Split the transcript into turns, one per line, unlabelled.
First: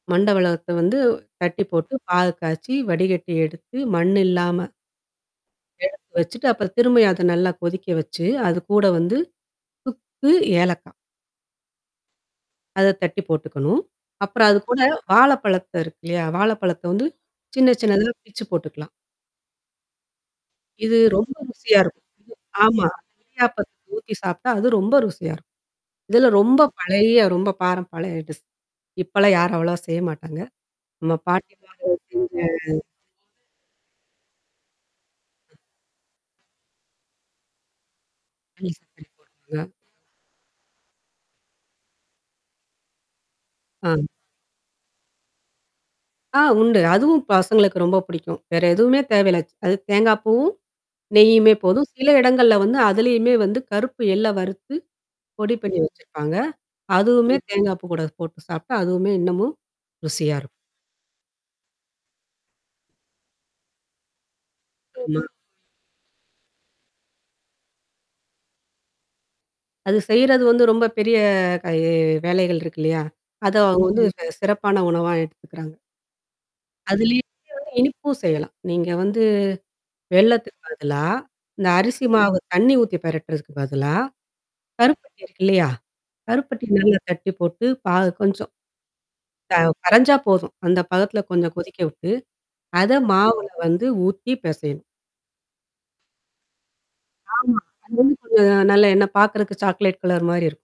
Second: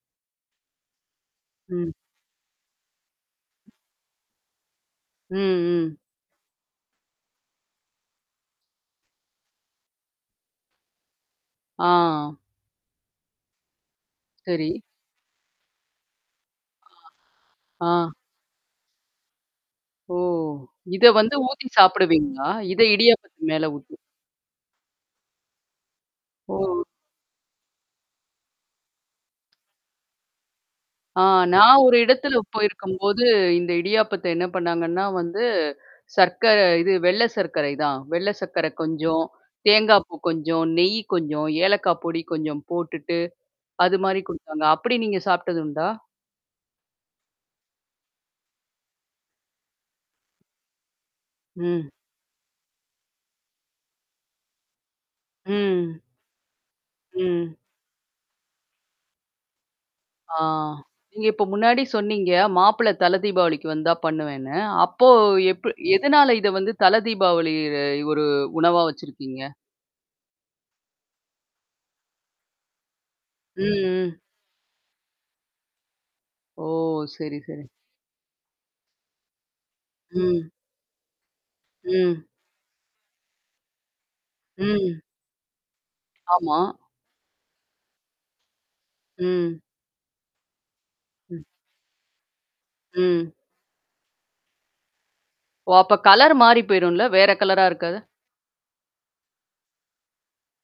மண்டவெல்லத்த வந்து தட்டி
ம்.
போட்டு பாகுக்காய்ச்சி, வடிகட்டி எடுத்து, மண் இல்லாம
ம், ம்.
எடுத்து வச்சுட்டு, அப்புறம் திரும்பியும் அத நல்லா கொதிக்க வச்சு, அது கூட வந்து சுக்கு, ஏலக்காய்
ஆ.
அத தட்டி போட்டுக்கணும். அப்புறம் அது கூட
சரி.
வாழைப்பழத்த இருக்கு இல்லையா? வாழைப்பழத்த வந்து சின்ன,
ஆ.
சின்னதா பிச்சு போட்டுக்கலாம்.
ஓ!
இது
இத
ரொம்ப
வந்து ஊத்தி
ருசியா இருக்கும்.
சாப்படுவீங்களா? இத
ஆமா.
இடியாப்பத்துக்கு மேல
இடியாப்பத்துக்கு
ஊத்தி.
ஊத்தி சாப்பி்ட்டா, அது ரொம்ப ருசியா இருக்கும். இதெல்லாம் ரொம்ப
ஓ.
பழைய ரொம்ப பாரம் பழைய டிஷ். இப்பலாம் யாரும் அவ்வளவா செய்ய மாட்டாங்க. ஆமா
ஆ நான் ஒரு
பாட்டிமார்கள் செஞ்ச
இடத்துல போயிருக்கும்போது, இந்த இடியாப்பத்த என்ன பண்ணாங்கன்னா வந்து, சர்க்கர இது வெள்ளை சர்க்கரை தான். வெள்ள சர்க்கரை கொஞ்சம்,
[unintelligible]
தேங்காய்ப்பூ கொஞ்சம், நெய் கொஞ்சம், ஏலக்காய் பொடி கொஞ்சம் போட்டுட்டு அது
ஆம்.
மாரி குடுத்தாங்க. அப்படி நீங்க சாப்புட்டதுண்டா?
ஆ உண்டு. அதுவும் பசங்களுக்கு ரொம்ப பிடிக்கும். வேற எதுவுமே தேவையில்ல. ச்சு அது தேங்காய் பூவும், நெய்யுமே போதும்.
ம்.
சில இடங்கள்ல வந்து அதலயுமே வந்து கருப்பு எள்ள வறுத்து, பொடி பண்ணி
ம்.
வச்சிருப்பாங்க. அதுவுமே
ம்.
தேங்காய் பூ கூட போட்டு சாப்புட்டா அதுவுமே இன்னமும், ருசியா
ஆ.
இருக்கும்.
நீங்க இப்ப முன்னாடி சொன்னீங்க, மாப்பிள்ளை தலதீபாவளிக்கு வந்தா பண்ணுவேன்னு. அப்போ
ஆமா.
எப்டி எதனால இத வந்து தலதீபாவளி அ ஒரு உணவா வச்சிருக்கீங்க?
அது செய்றது வந்து ரொம்ப பெரிய க எ வேலைகள் இருக்கு இல்லையா? அத
ம்,
அவங்க வந்து
ம்.
சிறப்பான உணவா எடுத்துக்குறாங்க.
ஓ!
அதிலயுமே
சரி, சரி.
[unintelligible] இனிப்பும் செய்யலாம். நீங்க வந்து
ம்.
வெல்லத்துக்கு பதிலா, இந்த அரிசி
ம்.
மாவு தண்ணி ஊத்தி பெரட்டுறதுக்கு பதிலா,
ம்.
கருப்பட்டி இருக்கு இல்லையா?
ஆமா.
கருப்பட்டி நல்லா கட்டி போட்டு, பாகு கொஞ்சம் த
ம்.
கரைஞ்சா போதும். அந்த பதத்தில
ம்.
கொஞ்சம் கொதிக்க விட்டு, அத
ம்.
மாவுல வந்து ஊத்தி பிசையணும்.
ஓ! அப்ப கலர் மாறி போயிரும்ல. வேற
ஆமா.
கலரா
அது
இருக்காது?
வந்து கொஞ்சம் நல்ல என்ன பார்க்கறதுக்கு சாக்லேட் கலர் மாரி இருக்கும்.